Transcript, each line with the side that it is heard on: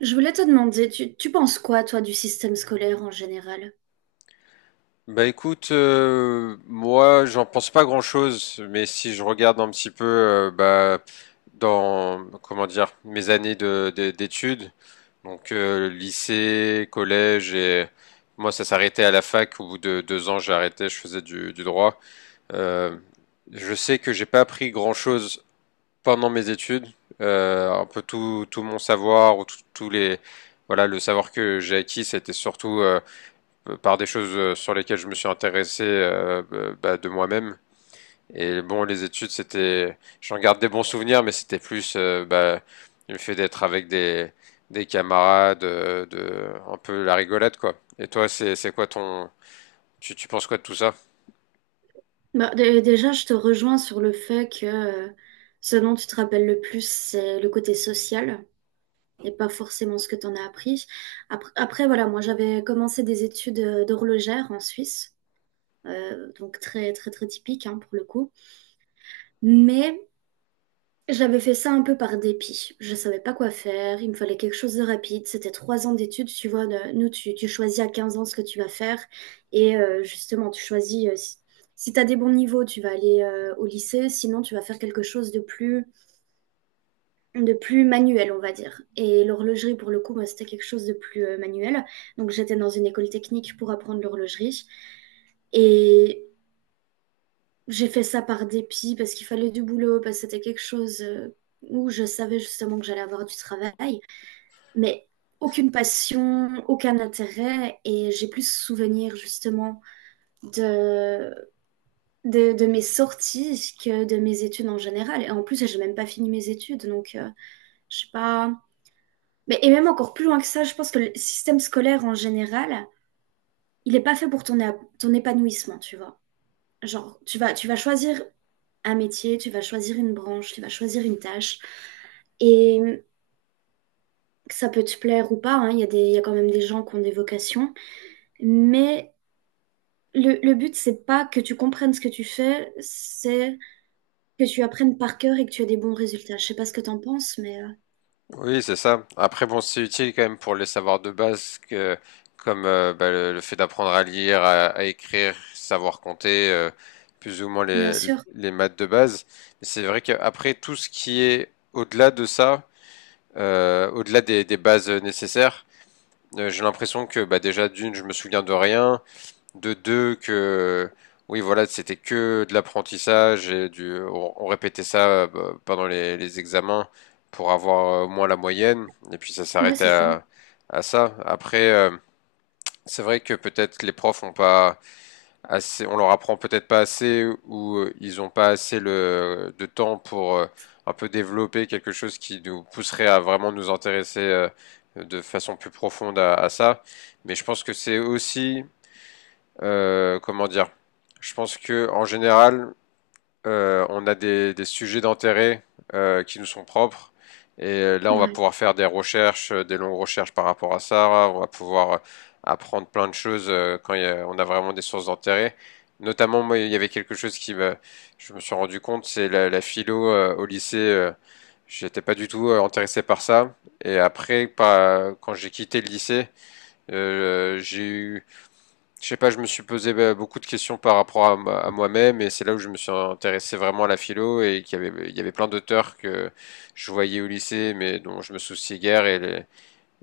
right: Je voulais te demander, tu penses quoi, toi, du système scolaire en général?
left: Bah écoute, moi j'en pense pas grand-chose, mais si je regarde un petit peu dans comment dire mes années d'études, lycée, collège et moi ça s'arrêtait à la fac. Au bout de deux ans j'ai arrêté, je faisais du droit. Euh, je sais que j'ai pas appris grand-chose pendant mes études. Un peu tout mon savoir ou tous les voilà le savoir que j'ai acquis, c'était surtout par des choses sur lesquelles je me suis intéressé bah, de moi-même. Et bon, les études, c'était, j'en garde des bons souvenirs, mais c'était plus bah, le fait d'être avec des camarades, un peu la rigolade, quoi. Et toi, c'est quoi ton, tu penses quoi de tout ça?
right: Bah, déjà, je te rejoins sur le fait que ce dont tu te rappelles le plus, c'est le côté social et pas forcément ce que tu en as appris. Après, voilà, moi, j'avais commencé des études d'horlogère en Suisse, donc très, très, très typique hein, pour le coup. Mais j'avais fait ça un peu par dépit. Je savais pas quoi faire. Il me fallait quelque chose de rapide. C'était 3 ans d'études. Tu vois, nous, tu choisis à 15 ans ce que tu vas faire. Et justement, tu choisis, si tu as des bons niveaux, tu vas aller au lycée. Sinon, tu vas faire quelque chose de plus manuel, on va dire. Et l'horlogerie, pour le coup, moi, c'était quelque chose de plus manuel. Donc, j'étais dans une école technique pour apprendre l'horlogerie. Et j'ai fait ça par dépit parce qu'il fallait du boulot, parce que c'était quelque chose où je savais justement que j'allais avoir du travail, mais aucune passion, aucun intérêt, et j'ai plus souvenir justement de, de mes sorties que de mes études en général. Et en plus, j'ai même pas fini mes études, donc je sais pas. Mais et même encore plus loin que ça, je pense que le système scolaire en général, il est pas fait pour ton épanouissement, tu vois. Genre, tu vas choisir un métier, tu vas choisir une branche, tu vas choisir une tâche. Et ça peut te plaire ou pas, hein, il y a des, il y a quand même des gens qui ont des vocations. Mais le but, c'est pas que tu comprennes ce que tu fais, c'est que tu apprennes par cœur et que tu aies des bons résultats. Je sais pas ce que t'en penses, mais
left: Oui, c'est ça. Après, bon, c'est utile quand même pour les savoirs de base, que, comme le fait d'apprendre à lire, à écrire, savoir compter, plus ou moins
right: bien sûr.
left: les maths de base. Mais c'est vrai qu'après, tout ce qui est au-delà de ça, au-delà des bases nécessaires, j'ai l'impression que bah, déjà d'une, je me souviens de rien de deux que oui voilà c'était que de l'apprentissage et du on répétait ça bah, pendant les examens pour avoir au moins la moyenne et puis ça
right: Ouais,
left: s'arrêtait
right: c'est ça.
left: à ça après c'est vrai que peut-être les profs ont pas assez on leur apprend peut-être pas assez ou ils ont pas assez le de temps pour un peu développer quelque chose qui nous pousserait à vraiment nous intéresser de façon plus profonde à ça mais je pense que c'est aussi comment dire? Je pense que en général, on a des sujets d'intérêt qui nous sont propres. Et là, on va
right: Ouais.
left: pouvoir faire des recherches, des longues recherches par rapport à ça. On va pouvoir apprendre plein de choses quand on a vraiment des sources d'intérêt. Notamment, moi, il y avait quelque chose qui me, je me suis rendu compte, c'est la philo au lycée. J'étais pas du tout intéressé par ça. Et après, quand j'ai quitté le lycée, j'ai eu je sais pas, je me suis posé bah, beaucoup de questions par rapport à, à moi-même et c'est là où je me suis intéressé vraiment à la philo et qu'il y avait, il y avait plein d'auteurs que je voyais au lycée mais dont je me souciais guère et, les-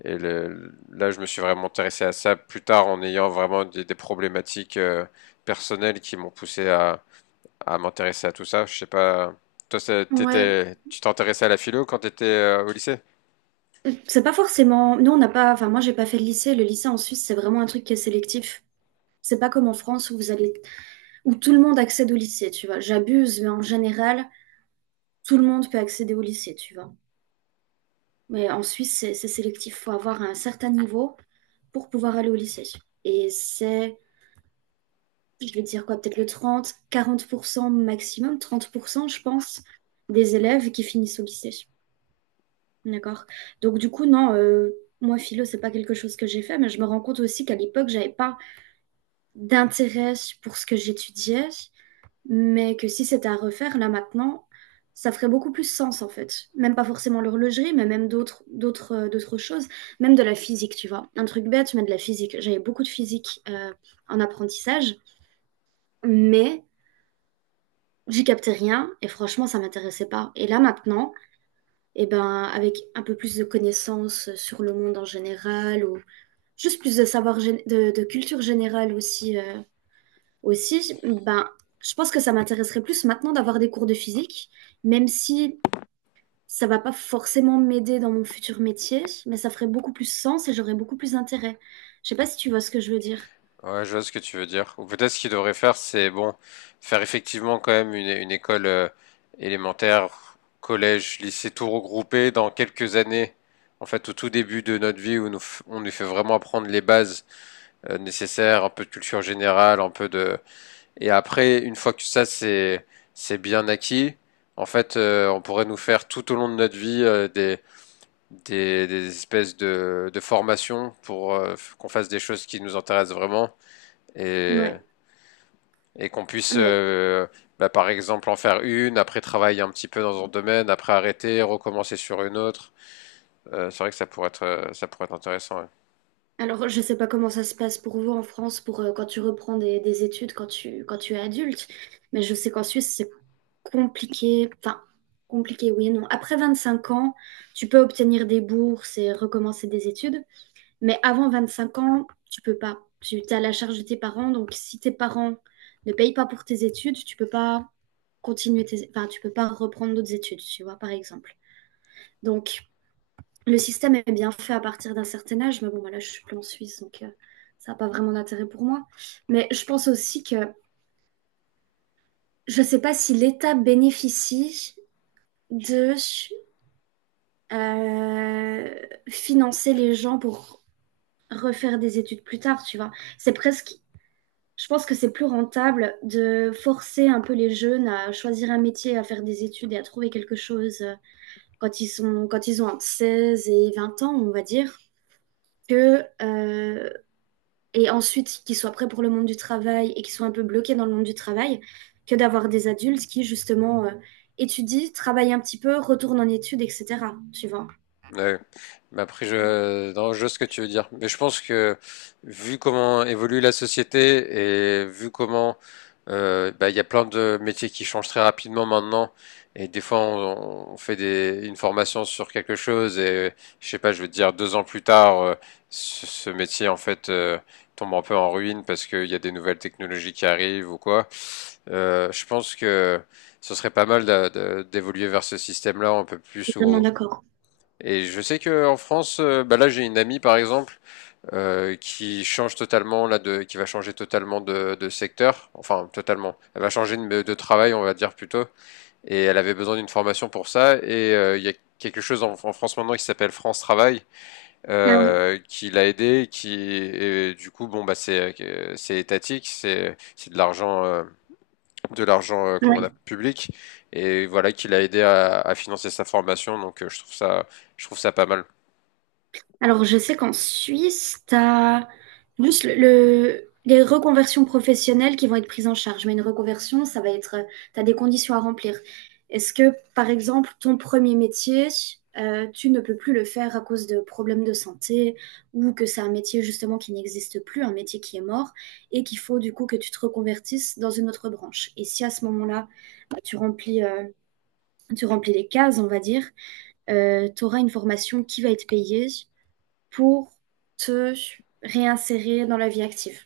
left: et le- là je me suis vraiment intéressé à ça plus tard en ayant vraiment des problématiques personnelles qui m'ont poussé à m'intéresser à tout ça. Je sais pas, toi
right: Ouais,
left: t'étais, tu t'intéressais à la philo quand t'étais au lycée?
right: c'est pas forcément. Nous, on n'a pas. Enfin, moi, j'ai pas fait le lycée. Le lycée en Suisse, c'est vraiment un truc qui est sélectif. C'est pas comme en France où vous allez où tout le monde accède au lycée, tu vois. J'abuse, mais en général, tout le monde peut accéder au lycée, tu vois. Mais en Suisse, c'est sélectif. Faut avoir un certain niveau pour pouvoir aller au lycée. Et c'est, je vais dire quoi, peut-être le 30, 40% maximum, 30%, je pense, des élèves qui finissent au lycée. D'accord? Donc, du coup, non, moi, philo, c'est pas quelque chose que j'ai fait, mais je me rends compte aussi qu'à l'époque, j'avais pas d'intérêt pour ce que j'étudiais. Mais que si c'était à refaire, là maintenant, ça ferait beaucoup plus sens en fait. Même pas forcément l'horlogerie, mais même d'autres choses. Même de la physique, tu vois. Un truc bête, mais de la physique. J'avais beaucoup de physique en apprentissage, mais j'y captais rien et franchement, ça m'intéressait pas. Et là maintenant, eh ben, avec un peu plus de connaissances sur le monde en général ou juste plus de savoir, de culture générale aussi. Aussi, ben, je pense que ça m'intéresserait plus maintenant d'avoir des cours de physique, même si ça va pas forcément m'aider dans mon futur métier, mais ça ferait beaucoup plus sens et j'aurais beaucoup plus d'intérêt. Je sais pas si tu vois ce que je veux dire.
left: Ouais, je vois ce que tu veux dire. Ou peut-être ce qu'il devrait faire, c'est bon, faire effectivement quand même une école élémentaire, collège, lycée, tout regroupé dans quelques années. En fait, au tout début de notre vie, où nous, on nous fait vraiment apprendre les bases nécessaires, un peu de culture générale, un peu de... Et après, une fois que ça, c'est bien acquis, en fait, on pourrait nous faire tout au long de notre vie des espèces de formations pour qu'on fasse des choses qui nous intéressent vraiment. Et
right: Ouais.
left: et qu'on puisse,
right: Ah, mais
left: bah, par exemple, en faire une, après travailler un petit peu dans un domaine, après arrêter, recommencer sur une autre. C'est vrai que ça pourrait être intéressant. Ouais.
right: alors je sais pas comment ça se passe pour vous en France pour quand tu reprends des études quand tu es adulte, mais je sais qu'en Suisse c'est compliqué, enfin compliqué oui et non. Après 25 ans, tu peux obtenir des bourses et recommencer des études. Mais avant 25 ans, tu peux pas. Tu es à la charge de tes parents. Donc, si tes parents ne payent pas pour tes études, tu peux pas continuer tes… Enfin, tu peux pas reprendre d'autres études, tu vois, par exemple. Donc, le système est bien fait à partir d'un certain âge. Mais bon, voilà, je suis plus en Suisse, donc ça n'a pas vraiment d'intérêt pour moi. Mais je pense aussi que je ne sais pas si l'État bénéficie de financer les gens pour refaire des études plus tard, tu vois. C'est presque, je pense que c'est plus rentable de forcer un peu les jeunes à choisir un métier, à faire des études et à trouver quelque chose quand ils sont, quand ils ont entre 16 et 20 ans, on va dire, que, euh, et ensuite qu'ils soient prêts pour le monde du travail et qu'ils soient un peu bloqués dans le monde du travail, que d'avoir des adultes qui, justement, étudient, travaillent un petit peu, retournent en études, etc. Tu vois?
left: Ouais. Mais après, je, non, je vois ce que tu veux dire. Mais je pense que vu comment évolue la société et vu comment bah, il y a plein de métiers qui changent très rapidement maintenant, et des fois on fait une formation sur quelque chose et je sais pas, je veux te dire deux ans plus tard, ce métier en fait tombe un peu en ruine parce qu'il y a des nouvelles technologies qui arrivent ou quoi. Je pense que ce serait pas mal d'évoluer vers ce système-là un peu
right: Je
left: plus
right: suis totalement
left: où
right: d'accord.
left: et je sais que en France, bah là j'ai une amie par exemple qui change totalement là de, qui va changer totalement de secteur, enfin totalement. Elle va changer de travail, on va dire plutôt. Et elle avait besoin d'une formation pour ça. Et il y a quelque chose en France maintenant qui s'appelle France Travail
right: Ah ouais.
left: qui l'a aidé, qui et du coup bon bah c'est étatique, c'est de l'argent comment on
right: Ouais.
left: appelle, public et voilà qui l'a aidé à financer sa formation. Donc je trouve ça pas mal.
right: Alors, je sais qu'en Suisse, tu as juste les reconversions professionnelles qui vont être prises en charge. Mais une reconversion, ça va être, tu as des conditions à remplir. Est-ce que, par exemple, ton premier métier, tu ne peux plus le faire à cause de problèmes de santé ou que c'est un métier justement qui n'existe plus, un métier qui est mort et qu'il faut du coup que tu te reconvertisses dans une autre branche. Et si à ce moment-là, tu remplis, euh, tu remplis les cases, on va dire, tu auras une formation qui va être payée pour te réinsérer dans la vie active,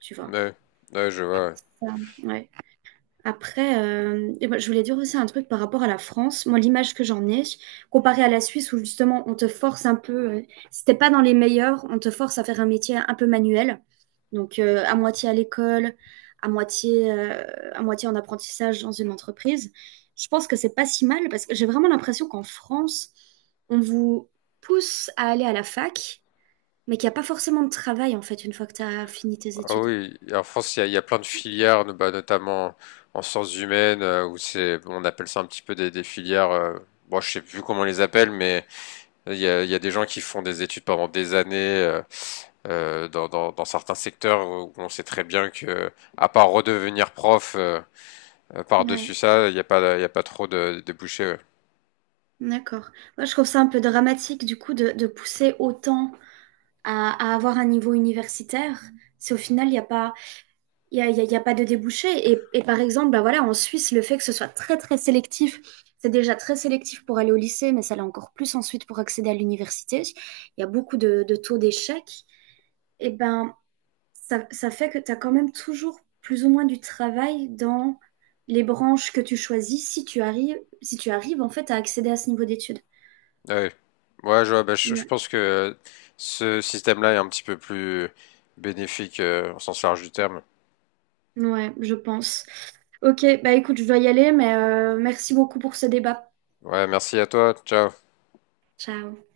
right: tu vois.
left: Ouais, ouais, je vois. Ouais.
right: Ça, ouais. Après, et ben, je voulais dire aussi un truc par rapport à la France. Moi, l'image que j'en ai, comparée à la Suisse, où justement, on te force un peu, si t'es pas dans les meilleurs, on te force à faire un métier un peu manuel. Donc, à moitié à l'école, à moitié, euh, à moitié en apprentissage dans une entreprise. Je pense que c'est pas si mal parce que j'ai vraiment l'impression qu'en France, on vous pousse à aller à la fac mais qu'il n'y a pas forcément de travail en fait une fois que tu as fini tes
left: Ah
right: études.
left: oui, et en France, il y a plein de filières, bah, notamment en sciences humaines, où c'est, bon, on appelle ça un petit peu des filières. Bon, je sais plus comment on les appelle, mais il y a des gens qui font des études pendant des années euh, dans certains secteurs où on sait très bien que, à part redevenir prof par-dessus
right: Ouais,
left: ça, il n'y a pas, il y a pas trop de débouchés. Ouais.
right: d'accord. Moi, je trouve ça un peu dramatique du coup de pousser autant à avoir un niveau universitaire si au final il n'y a pas Il n'y a, il y a- il y a pas de débouché. Et par exemple, bah voilà, en Suisse, le fait que ce soit très, très sélectif, c'est déjà très sélectif pour aller au lycée, mais ça l'est encore plus ensuite pour accéder à l'université. Il y a beaucoup de taux d'échec. Et ben, ça fait que tu as quand même toujours plus ou moins du travail dans les branches que tu choisis si tu arrives en fait à accéder à ce niveau d'études.
left: Ouais. Ouais, je vois, bah, je
right: Ouais,
left: pense que ce système-là est un petit peu plus bénéfique au sens large du terme.
right: ouais, je pense. Ok, bah écoute, je dois y aller, mais merci beaucoup pour ce débat.
left: Ouais, merci à toi. Ciao.
right: Ciao.